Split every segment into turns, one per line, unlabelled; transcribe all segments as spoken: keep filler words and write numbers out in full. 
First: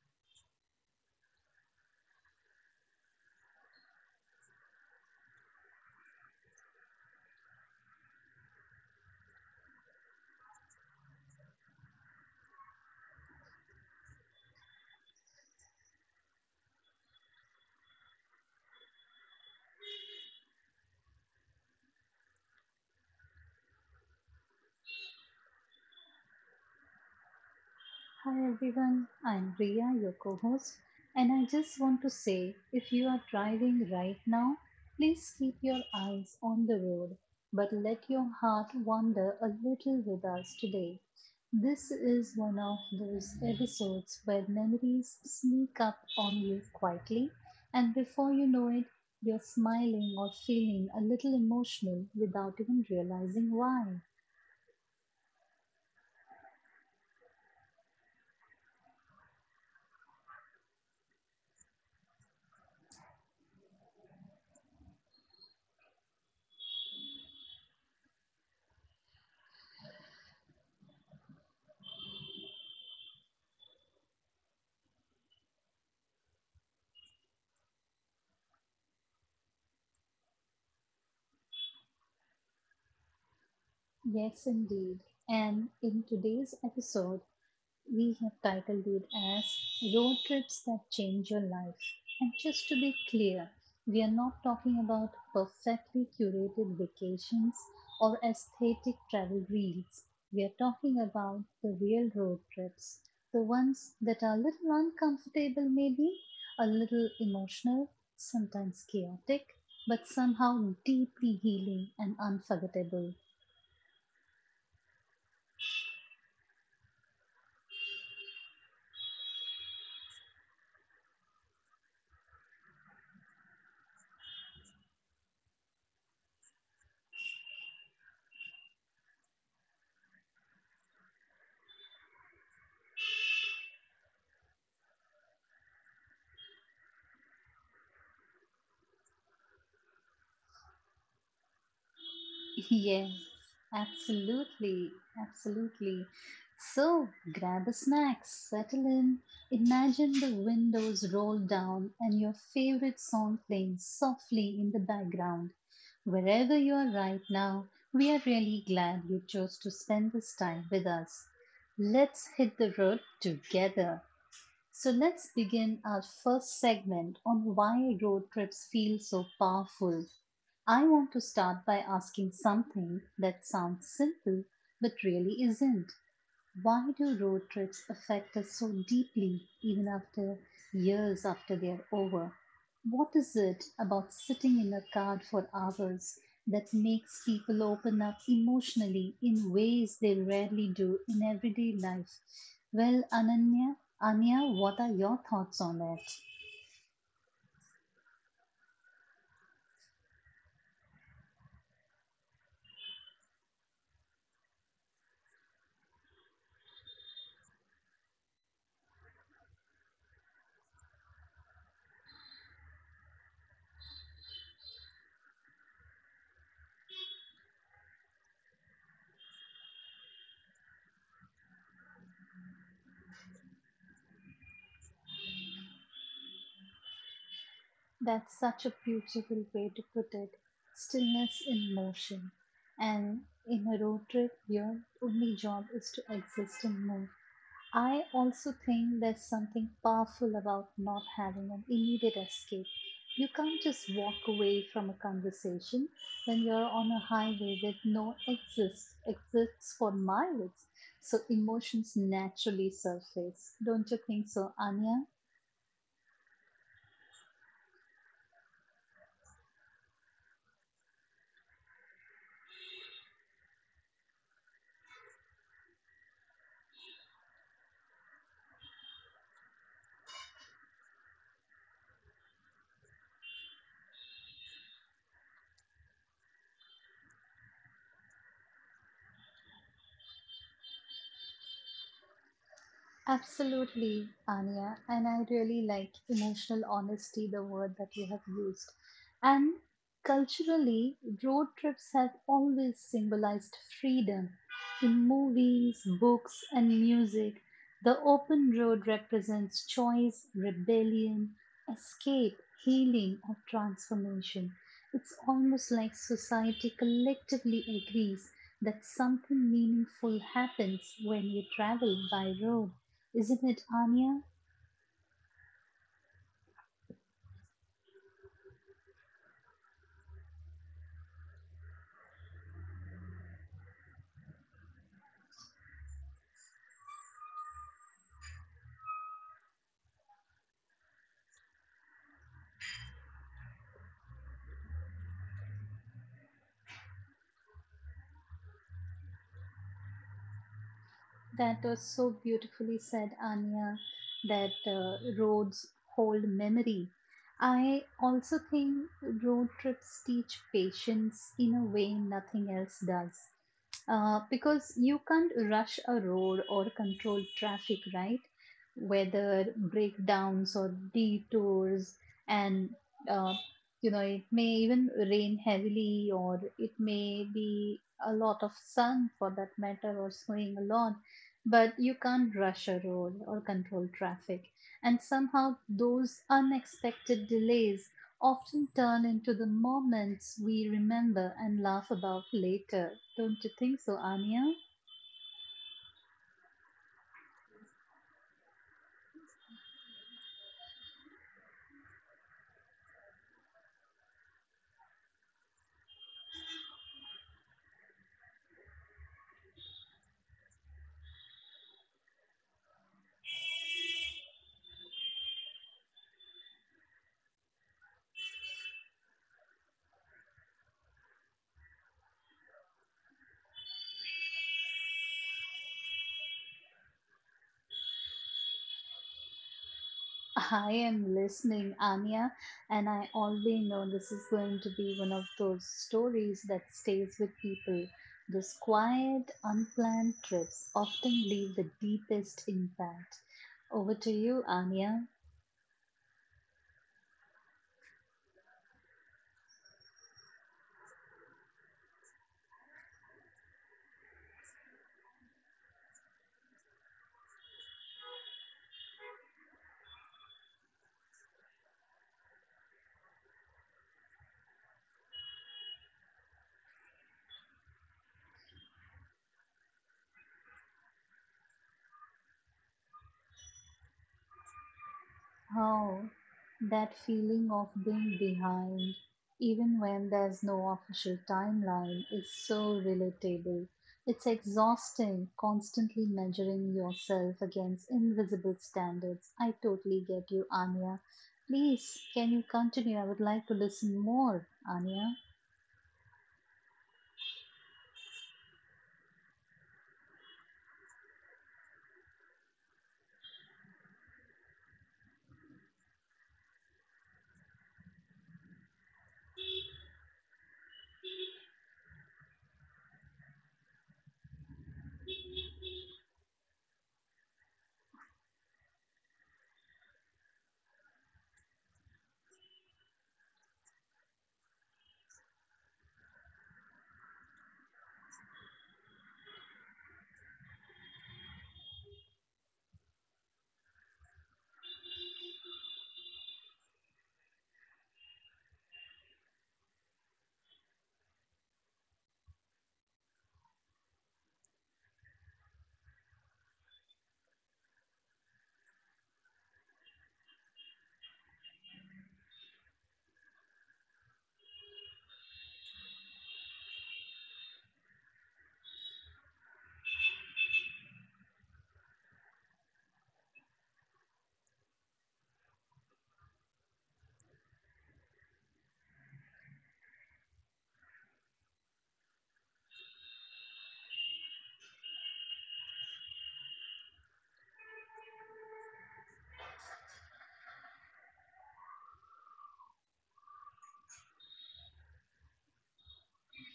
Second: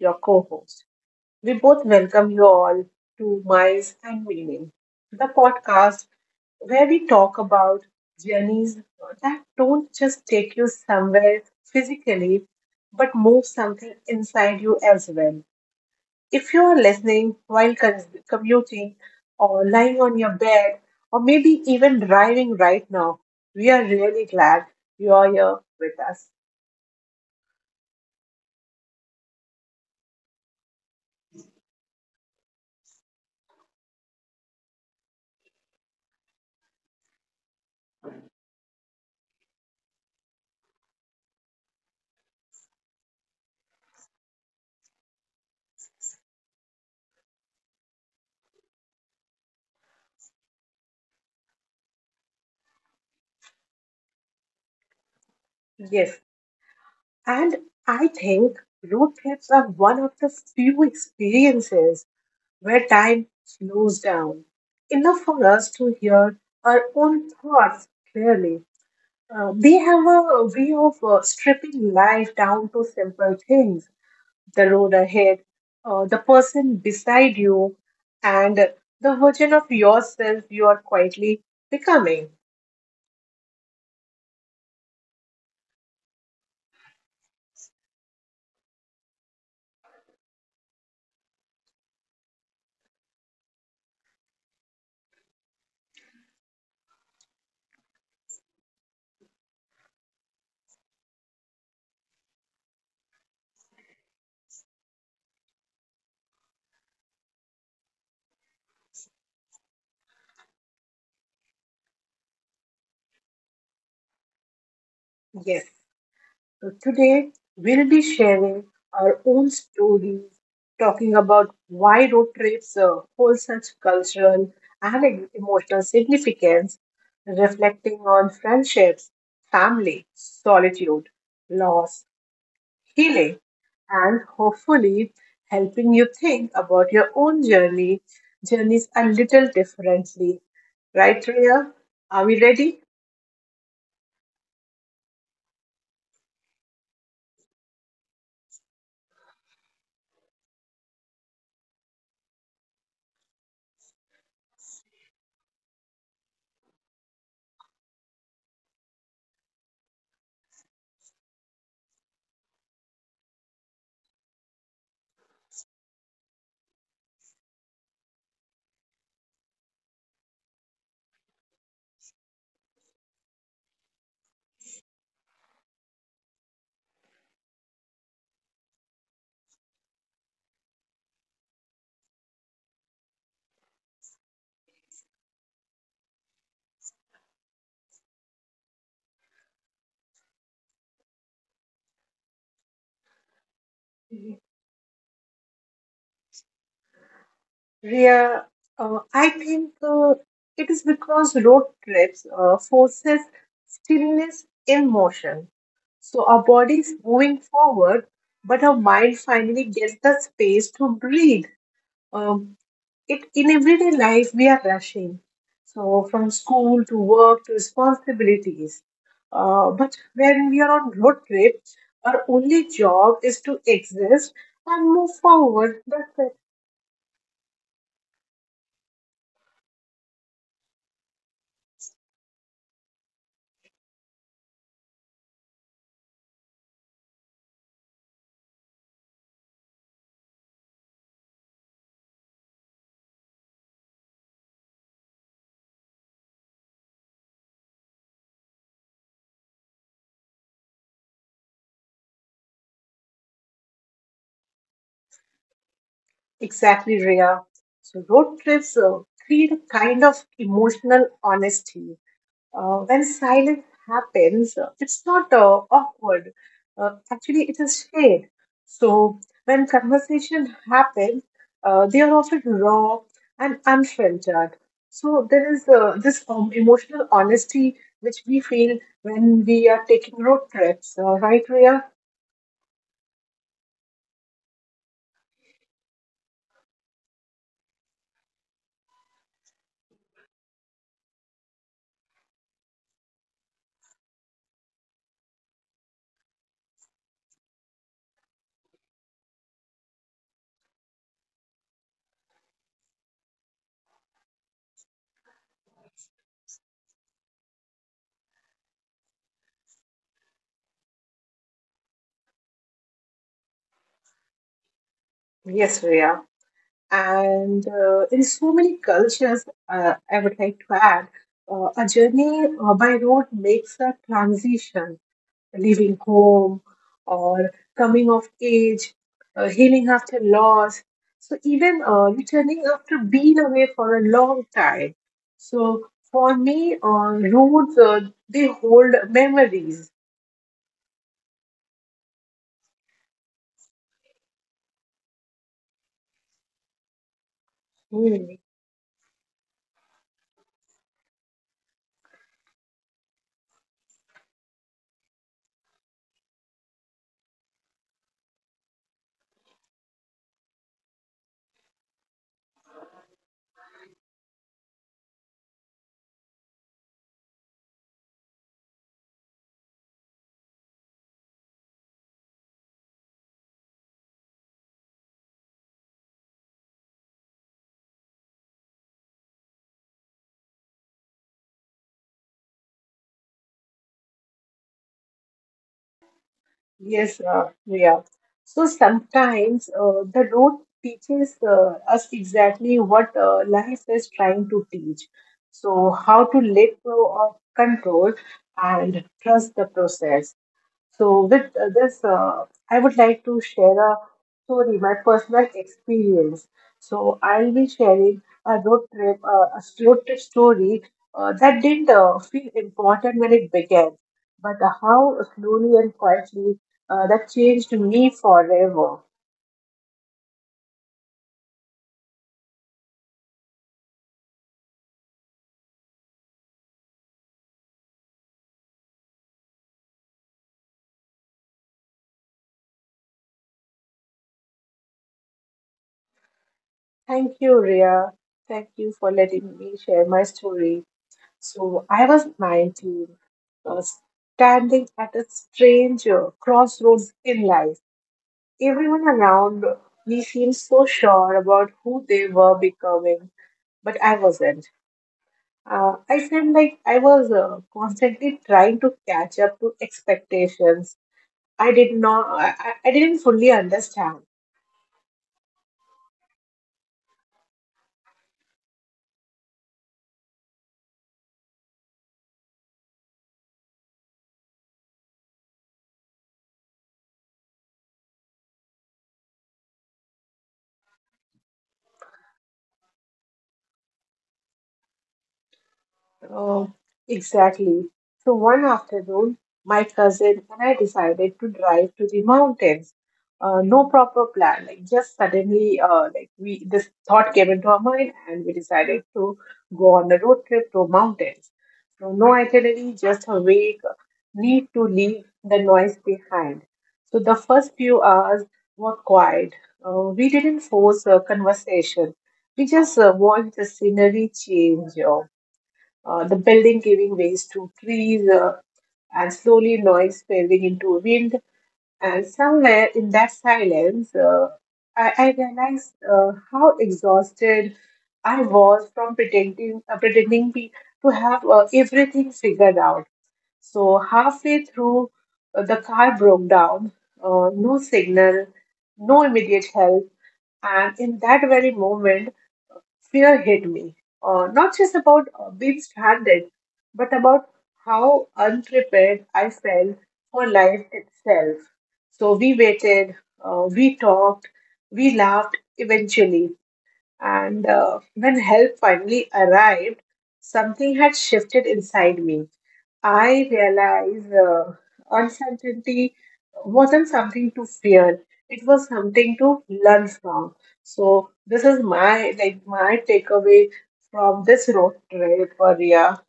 your co host. We both welcome you all to Miles and Meaning, the podcast where we talk about journeys that don't just take you somewhere physically, but move something inside you as well. If you are listening while con- commuting or lying on your bed or maybe even driving right now, we are really glad you are here with us.
Hi everyone, I'm Priya, your co host, and I just want to say if you are driving right now, please keep your eyes on the road, but let your heart wander a little with us today. This is one of those episodes where memories sneak up on you quietly, and before you know it, you're smiling or feeling a little emotional without even realizing why.
Yes, and I think road trips are one of the few experiences where time slows down enough for us to hear our own thoughts clearly. Uh, they have a way of uh, stripping life down to simple things the road ahead, uh, the person beside you, and the version of yourself you are quietly becoming.
Yes, indeed. And in today's episode, we have titled it as Road Trips That Change Your Life. And just to be clear, we are not talking about perfectly curated vacations or aesthetic travel reels. We are talking about the real road trips, the ones that are a little uncomfortable, maybe, a little emotional, sometimes chaotic, but somehow deeply healing and unforgettable.
Yes, so today we'll be sharing our own stories, talking about why road trips uh, hold such cultural and em- emotional significance, reflecting on friendships, family, solitude, loss, healing, and hopefully helping you think about your own journey journeys a little differently. Right, Ria? Are we ready?
Yes, absolutely, absolutely. So grab a snack, settle in, imagine the windows rolled down and your favorite song playing softly in the background. Wherever you are right now, we are really glad you chose to spend this time with us. Let's hit the road together. So let's begin our first segment on why road trips feel so powerful. I want to start by asking something that sounds simple but really isn't. Why do road trips affect us so deeply even after years after they're over? What is it about sitting in a car for hours that makes people open up emotionally in ways they rarely do in everyday life? Well, Ananya,
Mhm.
Anya, what are your thoughts on that?
Ria, uh, I think uh, it is because road trips uh, forces stillness in motion. So our body's moving forward, but our mind finally gets the space to breathe. Um, it in everyday life we are rushing so from school to work to responsibilities uh, but when we are on road trip our only job is to exist and move forward, that's it.
That's such a beautiful way to put it. Stillness in motion. And in a road trip, your only job is to exist and move. I also think there's something powerful about not having an immediate escape. You can't just walk away from a conversation when you're on a highway that no exits exits for miles. So emotions naturally surface. Don't you think so, Anya?
Exactly, Rhea. So road trips uh, create a kind of emotional honesty uh, when silence happens, uh, it's not uh, awkward. Uh, actually, it is shared. So when conversation happens, uh, they are often raw and unfiltered. So there is uh, this um, emotional honesty which we feel when we are taking road trips, uh, right, Rhea?
Absolutely, Anya. And I really like emotional honesty, the word that you have used. And culturally, road trips have always symbolized freedom. In movies, books, and music, the open road represents choice, rebellion, escape, healing, or transformation. It's almost like society collectively agrees that something meaningful happens when you travel by road. Isn't it Anya?
Yes, Rhea. And uh, in so many cultures, uh, I would like to add, uh, a journey uh, by road makes a transition leaving home or coming of age, uh, healing after loss. So even uh, returning after being away for a long time. So for me, uh, roots uh, they hold memories.
That was so beautifully said, Anya, that uh, roads hold memory. I
Hmm.
also think road trips teach patience in a way nothing else does. Uh, because you can't rush a road or control traffic, right? Whether breakdowns or detours, and uh, you know, it may even rain heavily, or it may be a lot of sun for that matter, or snowing a lot but you can't rush a road or control traffic. And somehow, those unexpected delays often turn into the moments we remember and laugh about later. Don't you think so, Anya?
Yes, uh, yeah. So sometimes uh, the road teaches uh, us exactly what uh, life is trying to teach. So how to let go of control and trust the process. So, with uh, this, uh, I would like to share a story, my personal experience. So, I'll be sharing a road trip, uh, a road trip story uh, that didn't uh, feel important when it began, but uh, how slowly and quietly uh, that changed me forever.
I am listening, Anya, and I already know this is going to be one of those stories that stays with people. Those quiet, unplanned trips often leave the deepest impact. Over to you, Anya.
Thank you, Ria. Thank you for letting me share my story. So, I was nineteen, uh, standing at a strange uh, crossroads in life. Everyone around me seemed so sure about who they were becoming, but I wasn't. Uh, I felt like I was uh, constantly trying to catch up to expectations. I did not. I, I I didn't fully understand.
Oh, that feeling of being behind, even when there's no official timeline, is so relatable. It's exhausting, constantly measuring yourself against invisible standards. I totally get you, Anya. Please, can you continue? I would like to listen more, Anya.
Oh, exactly. So one afternoon, my cousin and I decided to drive to the mountains. Uh, no proper plan, like just suddenly, uh, like we this thought came into our mind, and we decided to go on a road trip to mountains. So no itinerary, just awake, need to leave the noise behind. So the first few hours were quiet. Uh, we didn't force a conversation. We just uh, watched the scenery change uh, the building giving ways to trees uh, and slowly noise fading into wind. And somewhere in that silence, uh, I, I realized uh, how exhausted I was from pretending, uh, pretending be, to have uh, everything figured out. So halfway through, uh, the car broke down. Uh, no signal, no immediate help, and in that very moment, fear hit me. Uh, not just about uh, being stranded, but about how unprepared I felt for life itself. So we waited, uh, we talked, we laughed eventually. And uh, when help finally arrived, something had shifted inside me. I realized uh, uncertainty wasn't something to fear. It was something to learn from. So this is my like my takeaway from this road trip, Maria.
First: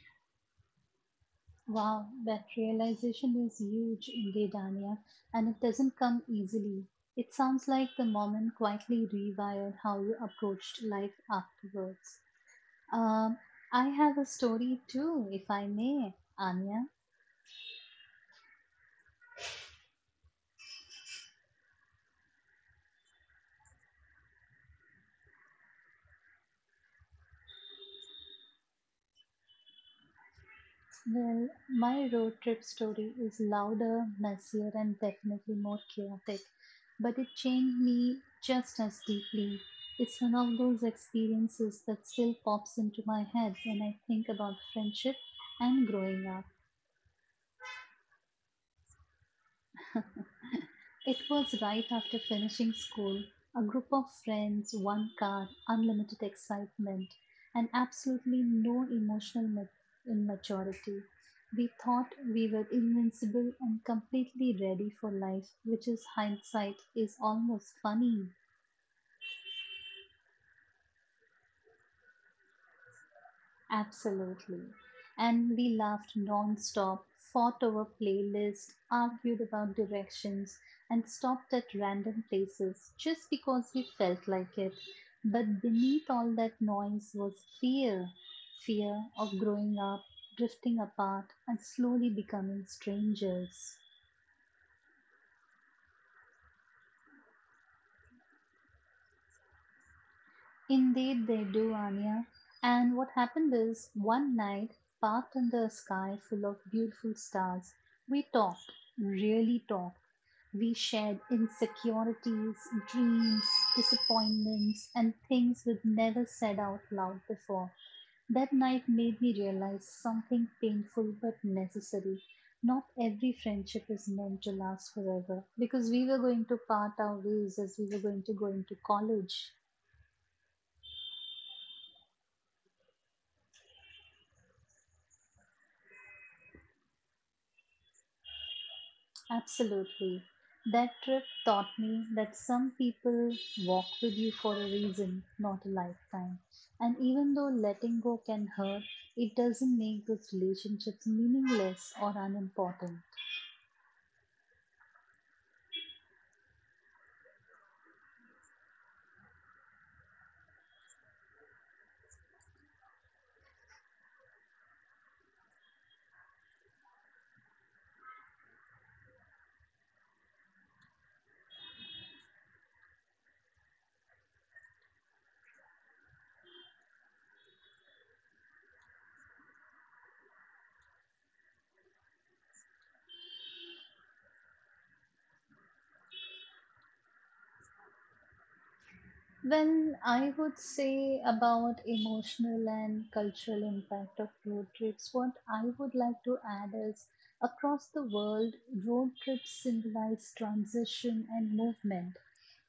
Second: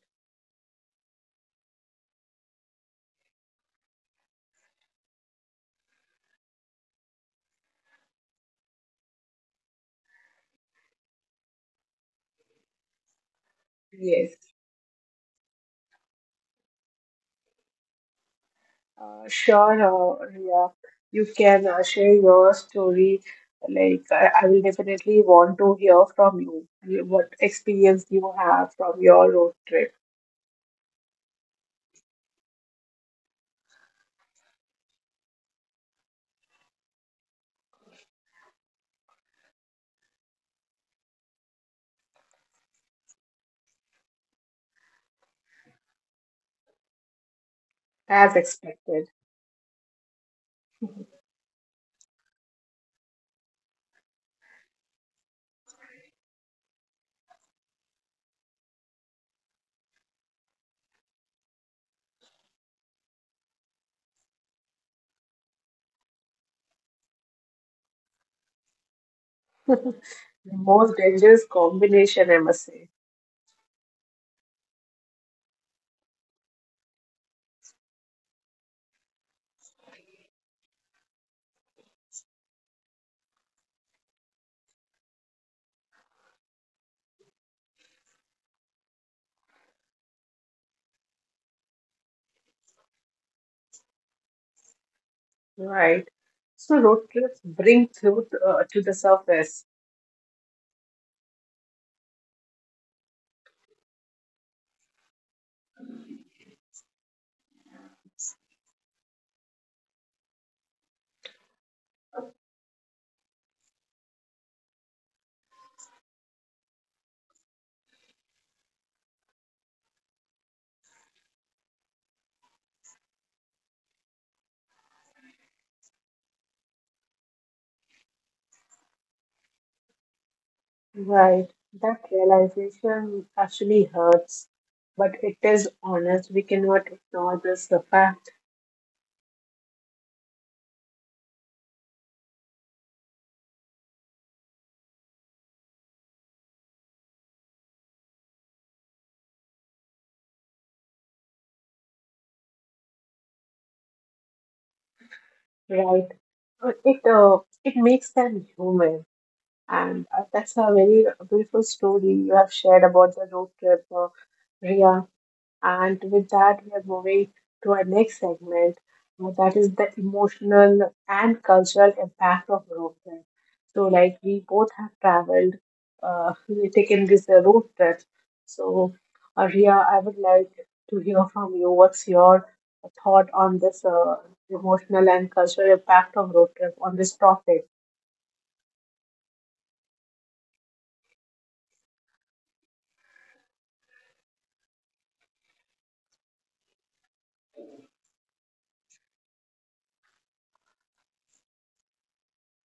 Wow, that realization is huge indeed, Anya, and it doesn't come easily. It sounds like the moment quietly rewired how you approached life afterwards. Um, I have a
Yes.
story too, if I may, Anya.
Uh, sure, uh, Ria, you can uh, share your story. Like, I, I will definitely want to hear from you you- what experience you have from your road trip,
Well, my road trip story is louder, messier, and definitely more chaotic, but it changed me just as deeply. It's one of those experiences that still pops into my head when I think about friendship and growing up.
as expected.
It was right after finishing school. A group of friends, one car, unlimited excitement, and absolutely no emotional ma- immaturity. We thought we were invincible and completely ready for life, which is hindsight is almost funny.
The most dangerous combination, I must say.
Absolutely. And we laughed non-stop, fought over playlists, argued about directions, and stopped at random places just because we felt like it. But beneath all that noise was fear. Fear of growing up, drifting apart, and slowly becoming strangers.
Right. So, road trips bring truth uh, to the surface.
Indeed, they do, Anya. And what happened is, one night, parked under a sky full of beautiful stars, we talked, really talked. We shared insecurities, dreams, disappointments, and things we'd never said out loud before. That night made me realize something painful but necessary. Not every friendship is meant to last forever because we were going to part our ways as we were going to go into college.
Right. That realization actually hurts, but it is honest. We cannot ignore this the fact.
Absolutely. That trip taught me that some people walk with you for a reason, not a lifetime. And even though letting go can hurt, it doesn't make those relationships meaningless or unimportant.
Right. Uh, It uh, it makes them human, and uh, that's a very beautiful story you have shared about the road trip, uh, Ria. And with that, we are moving to our next segment, uh, that is the emotional and cultural impact of road trip. So, like we both have traveled, uh, we taken this uh, road trip. So, Arya, I would like to hear from you. What's your thought on this uh, emotional and cultural impact of road trip on this topic?
Well, I would say about emotional and cultural impact of road trips, what I would like to add is across the world, road trips symbolize transition and movement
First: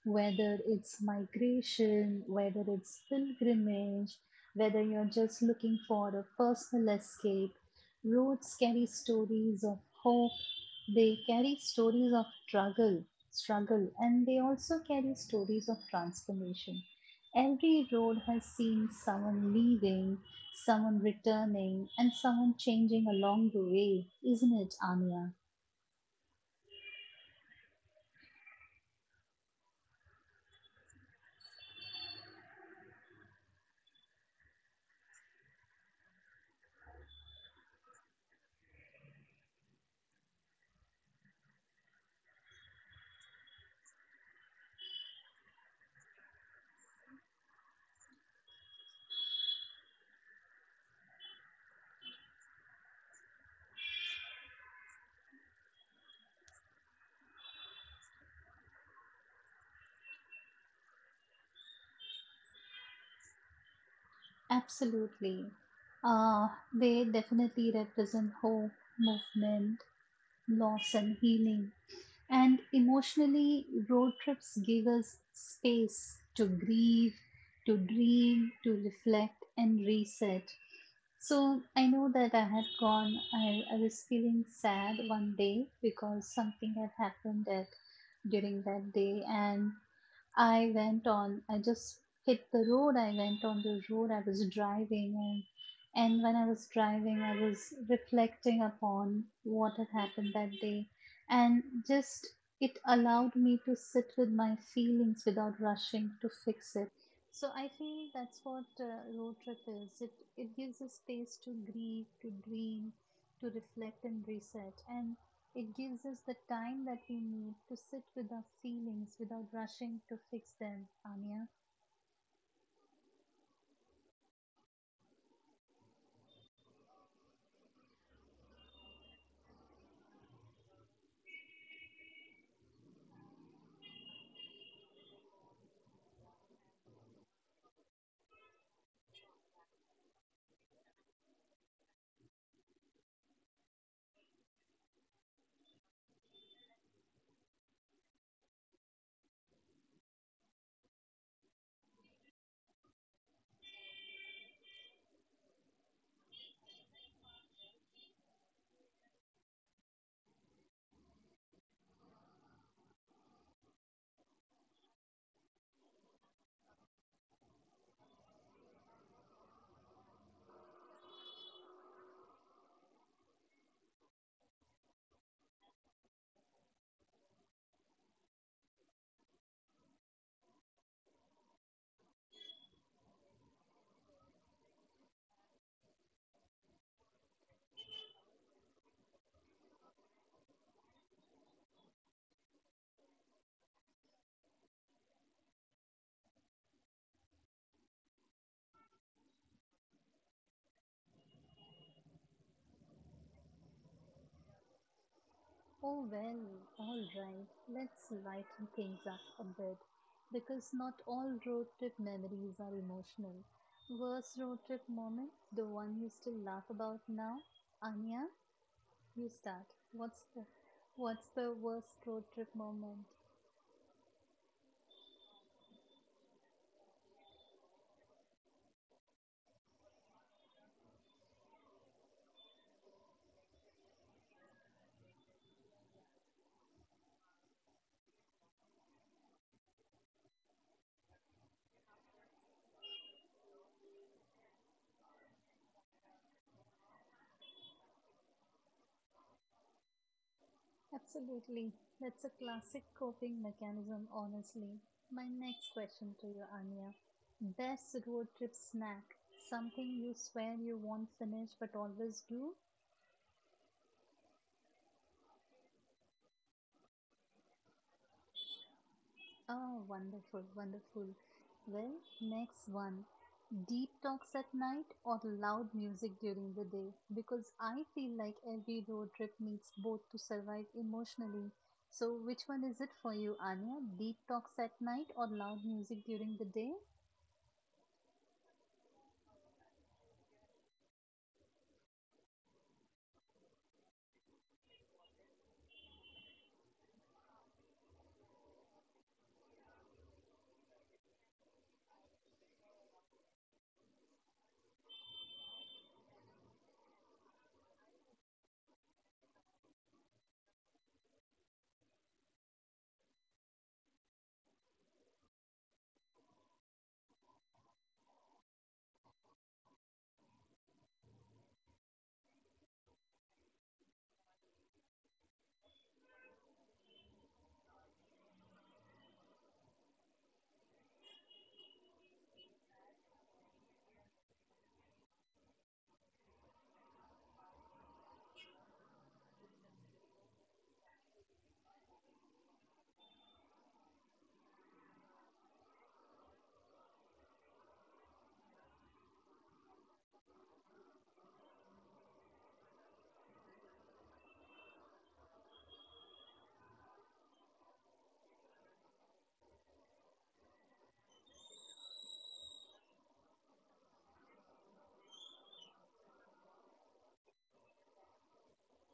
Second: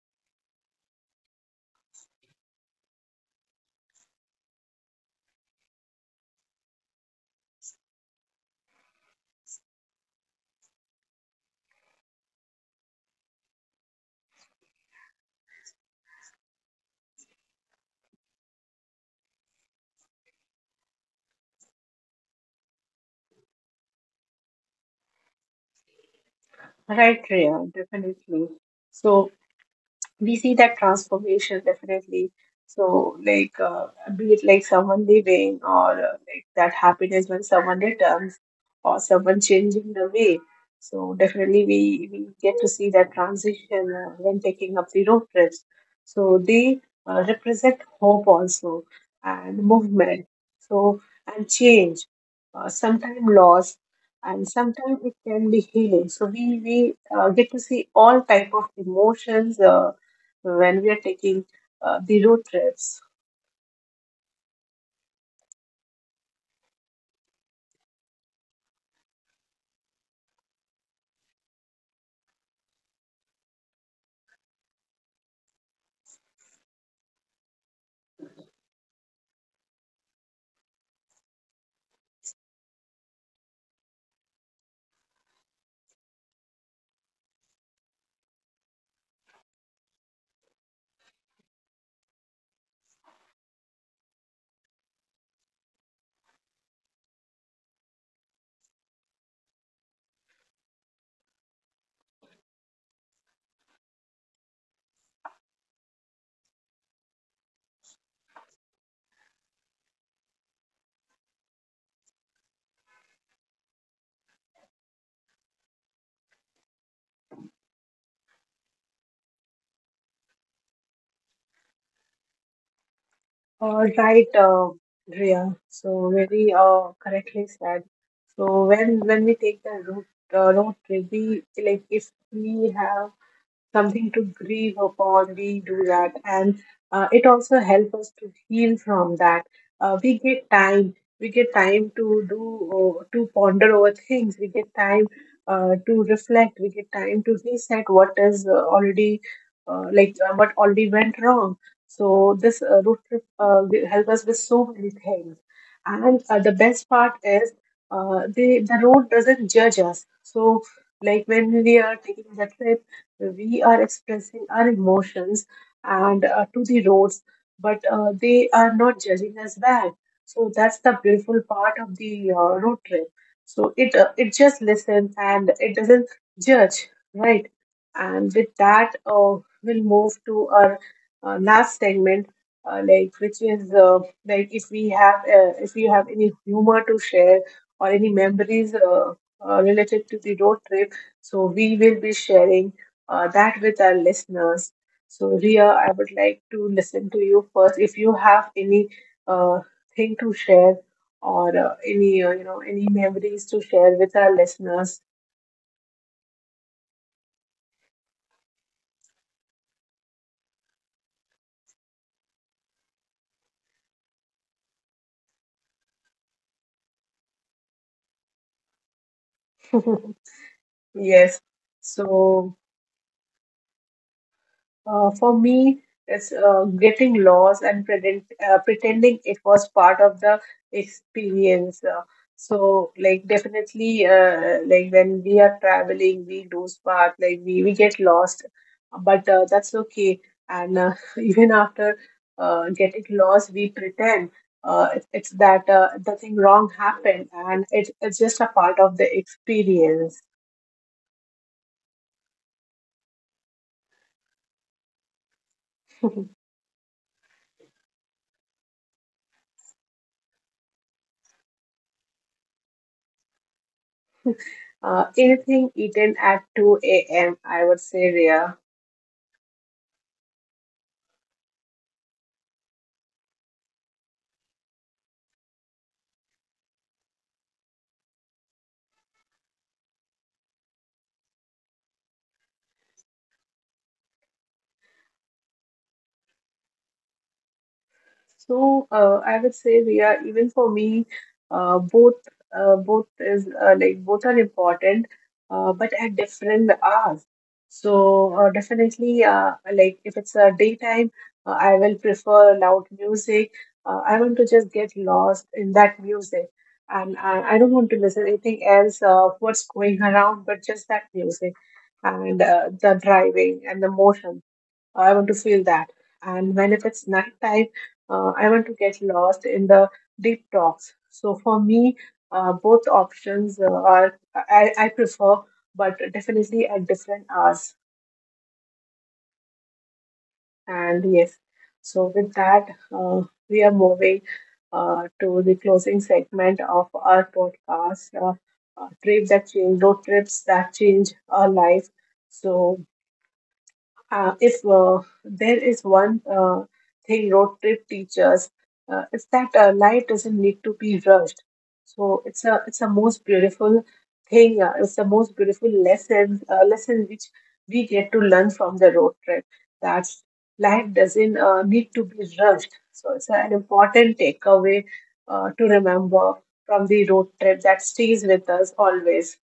whether it's migration, whether it's pilgrimage, whether you're just looking for a personal escape. Roads carry stories of hope, they carry stories of struggle, struggle, and they also carry stories of transformation. Every road has seen someone leaving, someone returning, and someone changing along the way, isn't it, Anya?
Right, Rhea, definitely. So, we see that transformation definitely, so like uh, be it like someone leaving or uh, like that happiness when someone returns or someone changing the way, so definitely we, we get to see that transition uh, when taking up the road trips. So they uh, represent hope also and movement, so and change, uh, sometimes loss, and sometimes it can be healing. So we we uh, get to see all type of emotions uh, when we are taking uh, the road trips.
Absolutely. Uh, they definitely represent hope, movement, loss, and healing. And emotionally, road trips give us space to grieve, to dream, to reflect, and reset. So I know that I had gone, I, I was feeling sad one day because something had happened at, during that day. And I went on. I just hit the road. I went on the road. I was driving, and and when I was driving, I was reflecting upon what had happened that day, and just it allowed me to sit with my feelings without rushing to fix it. So I feel that's what uh, road trip is. It it gives us space to grieve, to dream, to reflect and reset. And it gives us the time that we need to sit with our feelings without rushing to fix them, Anya.
All right, uh, Riya. So very uh, correctly said. So when when we take the road uh, road trip, we like if we have something to grieve upon. We do that, and uh, it also helps us to heal from that. Uh, we get time. We get time to do uh, to ponder over things. We get time uh, to reflect. We get time to reset what is uh, already uh, like uh, what already went wrong. So this uh, road trip uh, will help us with so many things. And uh, the best part is uh, the the road doesn't judge us. So like when we are taking the trip, we are expressing our emotions and uh, to the roads, but uh, they are not judging us back. So that's the beautiful part of the uh, road trip. So it uh, it just listens and it doesn't judge, right? And with that, uh, we'll move to our uh, last segment, uh, like which is uh, like if we have uh, if you have any humor to share or any memories uh, uh, related to the road trip, so we will be sharing uh, that with our listeners. So, Ria, I would like to listen to you first, if you have any uh, thing to share or uh, any uh, you know any memories to share with our listeners.
Oh well, alright, let's lighten things up a bit because not all road trip memories are emotional. Worst road trip moment, the one you still laugh about now? Anya, you start. What's the
Yes.
what's the worst
So.
road trip moment?
Uh, for me, it's uh, getting lost and pretend, uh, pretending it was part of the experience. Uh, so, like, definitely, uh, like, when we are traveling, we lose part, like, we, we get lost, but uh, that's okay. And uh, even after uh, getting lost, we pretend uh, it, it's that uh, nothing wrong happened, and it, it's just a part of the experience.
Absolutely. That's a classic coping mechanism, honestly. My next question to you, Anya. Best road trip snack? Something you swear you won't finish but always do?
Uh, anything eaten at two a m, I would say, Rhea.
Oh, wonderful, wonderful. Well, next one. Deep talks at night or loud music during the day? Because I feel like every road trip needs both to survive emotionally. So, which one is it for you, Anya? Deep talks at night or loud music during the day?
So uh, I would say, Riya, even for me, uh, both uh, both is uh, like both are important, uh, but at different hours. So uh, definitely, uh, like if it's a daytime, uh, I will prefer loud music. Uh, I want to just get lost in that music, and I, I don't want to listen anything else of what's going around, but just that music and uh, the driving and the motion. I want to feel that. And when if it's nighttime, uh, I want to get lost in the deep talks. So for me, uh, both options uh, are I, I prefer, but definitely at different hours. And yes, so with that, uh, we are moving uh, to the closing segment of our podcast. Uh, uh, trip that change, road trips that change our life. So Uh, if uh, there is one uh, thing road trip teaches, uh, it's that uh, life doesn't need to be rushed. So it's a it's a most beautiful thing. Uh, it's the most beautiful lesson uh, lesson which we get to learn from the road trip. That life doesn't uh, need to be rushed. So it's an important takeaway uh, to remember from the road trip that stays with us always.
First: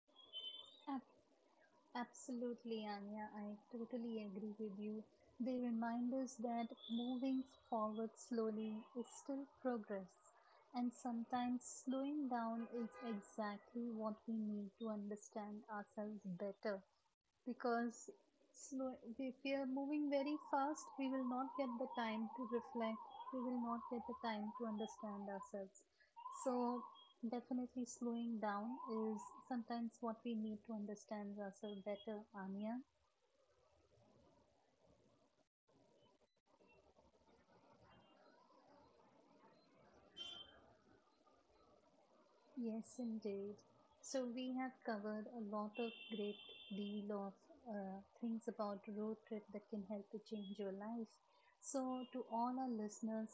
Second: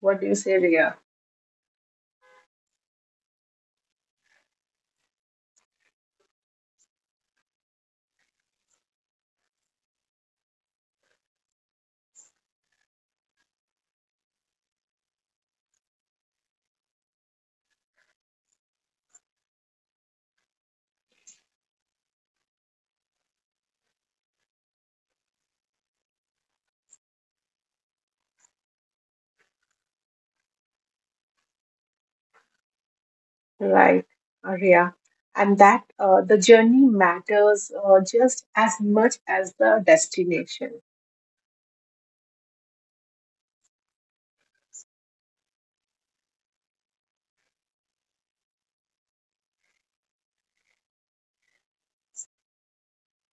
What do you say, Ria?
Absolutely, Anya. I totally agree with you. They remind us that moving forward slowly is still progress, and sometimes slowing down is exactly what we need to understand ourselves better because slow, if we are moving very fast, we will not get the time to reflect, we will not get the time to understand ourselves. So, definitely slowing down is sometimes what we need to understand ourselves better, Anya.
Right, Arya. And that uh, the journey matters uh, just as much as the destination.
Yes, indeed. So we have covered a lot of great deal of uh, things about road trip that can help to change your life. So to all our listeners,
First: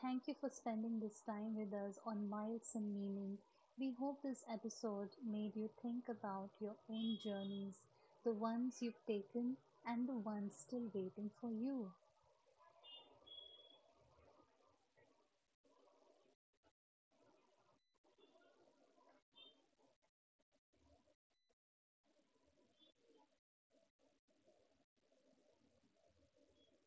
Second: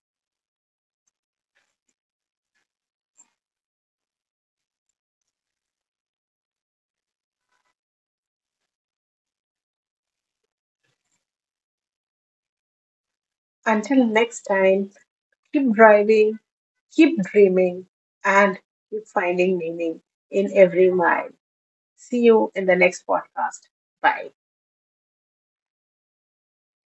thank you for spending this time with us on Miles and Meaning. We hope this episode made you think about your own journeys, the ones you've taken and the ones still waiting for you.
Until next time, keep driving, keep dreaming, and keep finding meaning in every mile. See you in the next podcast. Bye.